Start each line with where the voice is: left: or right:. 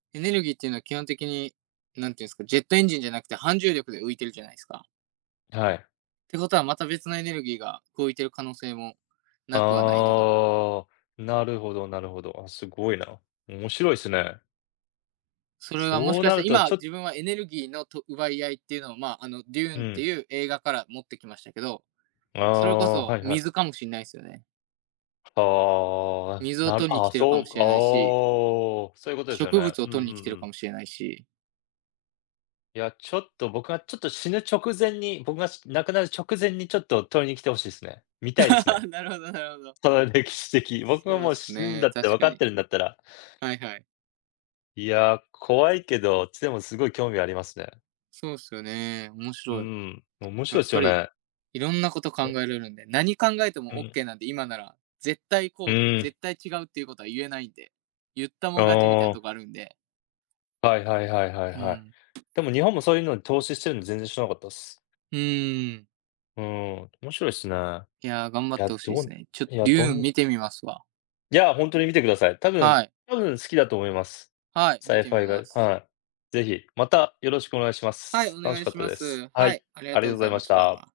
right: エネルギーっていうのは基本的に、何ていうんですか、ジェットエンジンじゃなくて、反重力で浮いてるじゃないですか。
left: はい。
right: てことは、また別のエネルギーが動いてる可能性もなくはないな。
left: ああ、なるほどなるほど。あ、すごいな。面白いっすね。
right: それはもし
left: そう
right: か
left: な
right: し
left: る
right: て、
left: と、
right: 今
left: ちょっ
right: 自分はエネルギーのと、奪い合いっていうのを、まあ、あの、デュ
left: う
right: ーンって
left: ん。
right: いう映画から持ってきましたけど、
left: あ
right: それこ
left: あ、
right: そ
left: はいはい。
right: 水かもしんないすよね。
left: ああ、
right: 水を
left: なる
right: 取りに
left: あ
right: 来
left: あ、
right: てるか
left: そ
right: も
left: う、
right: し
left: あ
right: れないし。
left: あ、そういうことですよ
right: 植
left: ね。
right: 物
left: う
right: を
left: んうんう
right: 取りに来てるか
left: ん。
right: もしれないし。
left: いや、ちょっと僕がちょっと死ぬ直前に、僕がし亡くなる直前にちょっと取りに来て欲しいですね。見たいですね。
right: なるほどなるほど。
left: その歴史的、僕は
right: そうっ
left: もう
right: す
left: 死ぬんだ
right: ね、
left: って
right: 確
left: 分か
right: か
left: っ
right: に。
left: てるんだったら
right: はいはい。
left: いや、怖いけど、でもすごい興味ありますね。
right: そうっすよね、面
left: う
right: 白い。
left: ん、面
right: や
left: 白いっ
right: っ
left: す
right: ぱ
left: よ
right: り
left: ね。
right: 色んなこと考え
left: ね。
right: られるんで、何考えて
left: う
right: もオッ
left: ん。
right: ケーなんで、今なら絶対
left: う
right: こう、
left: ん。
right: 絶対違うっていうことはゆえないんで、ゆったも
left: あ
right: ん勝ちみたいな
left: あ。
right: とこあるんで。
left: はいはいはいはい
right: う
left: はい。
right: ん。
left: でも日本もそういうのに投資してるの全然知らなかったっす。
right: うーん。
left: うん、面白いっすね。
right: いや、頑張
left: い
right: っ
left: や、
right: て欲しいで
left: ど
right: すね。ちょ
left: いや、
right: デ
left: ど
right: ューン
left: ん
right: 見てみますわ。
left: いや、ほんとに見てください。多分
right: はい。
left: 多分好きだと思います。
right: はい、
left: サ
right: 見
left: イ
right: て
left: ファ
right: み
left: イが、
right: ます。
left: はい。是非、またよろしくお願いしま
right: はい、
left: す。
right: お
left: 楽し
right: 願い
left: かっ
right: し
left: た
right: ま
left: です。
right: す。
left: は
right: は
left: い、
right: い、ありが
left: あ
right: と
left: りが
right: う
left: とう
right: ご
left: ご
right: ざ
left: ざい
right: い
left: ま
right: ま
left: し
right: し
left: た。
right: た。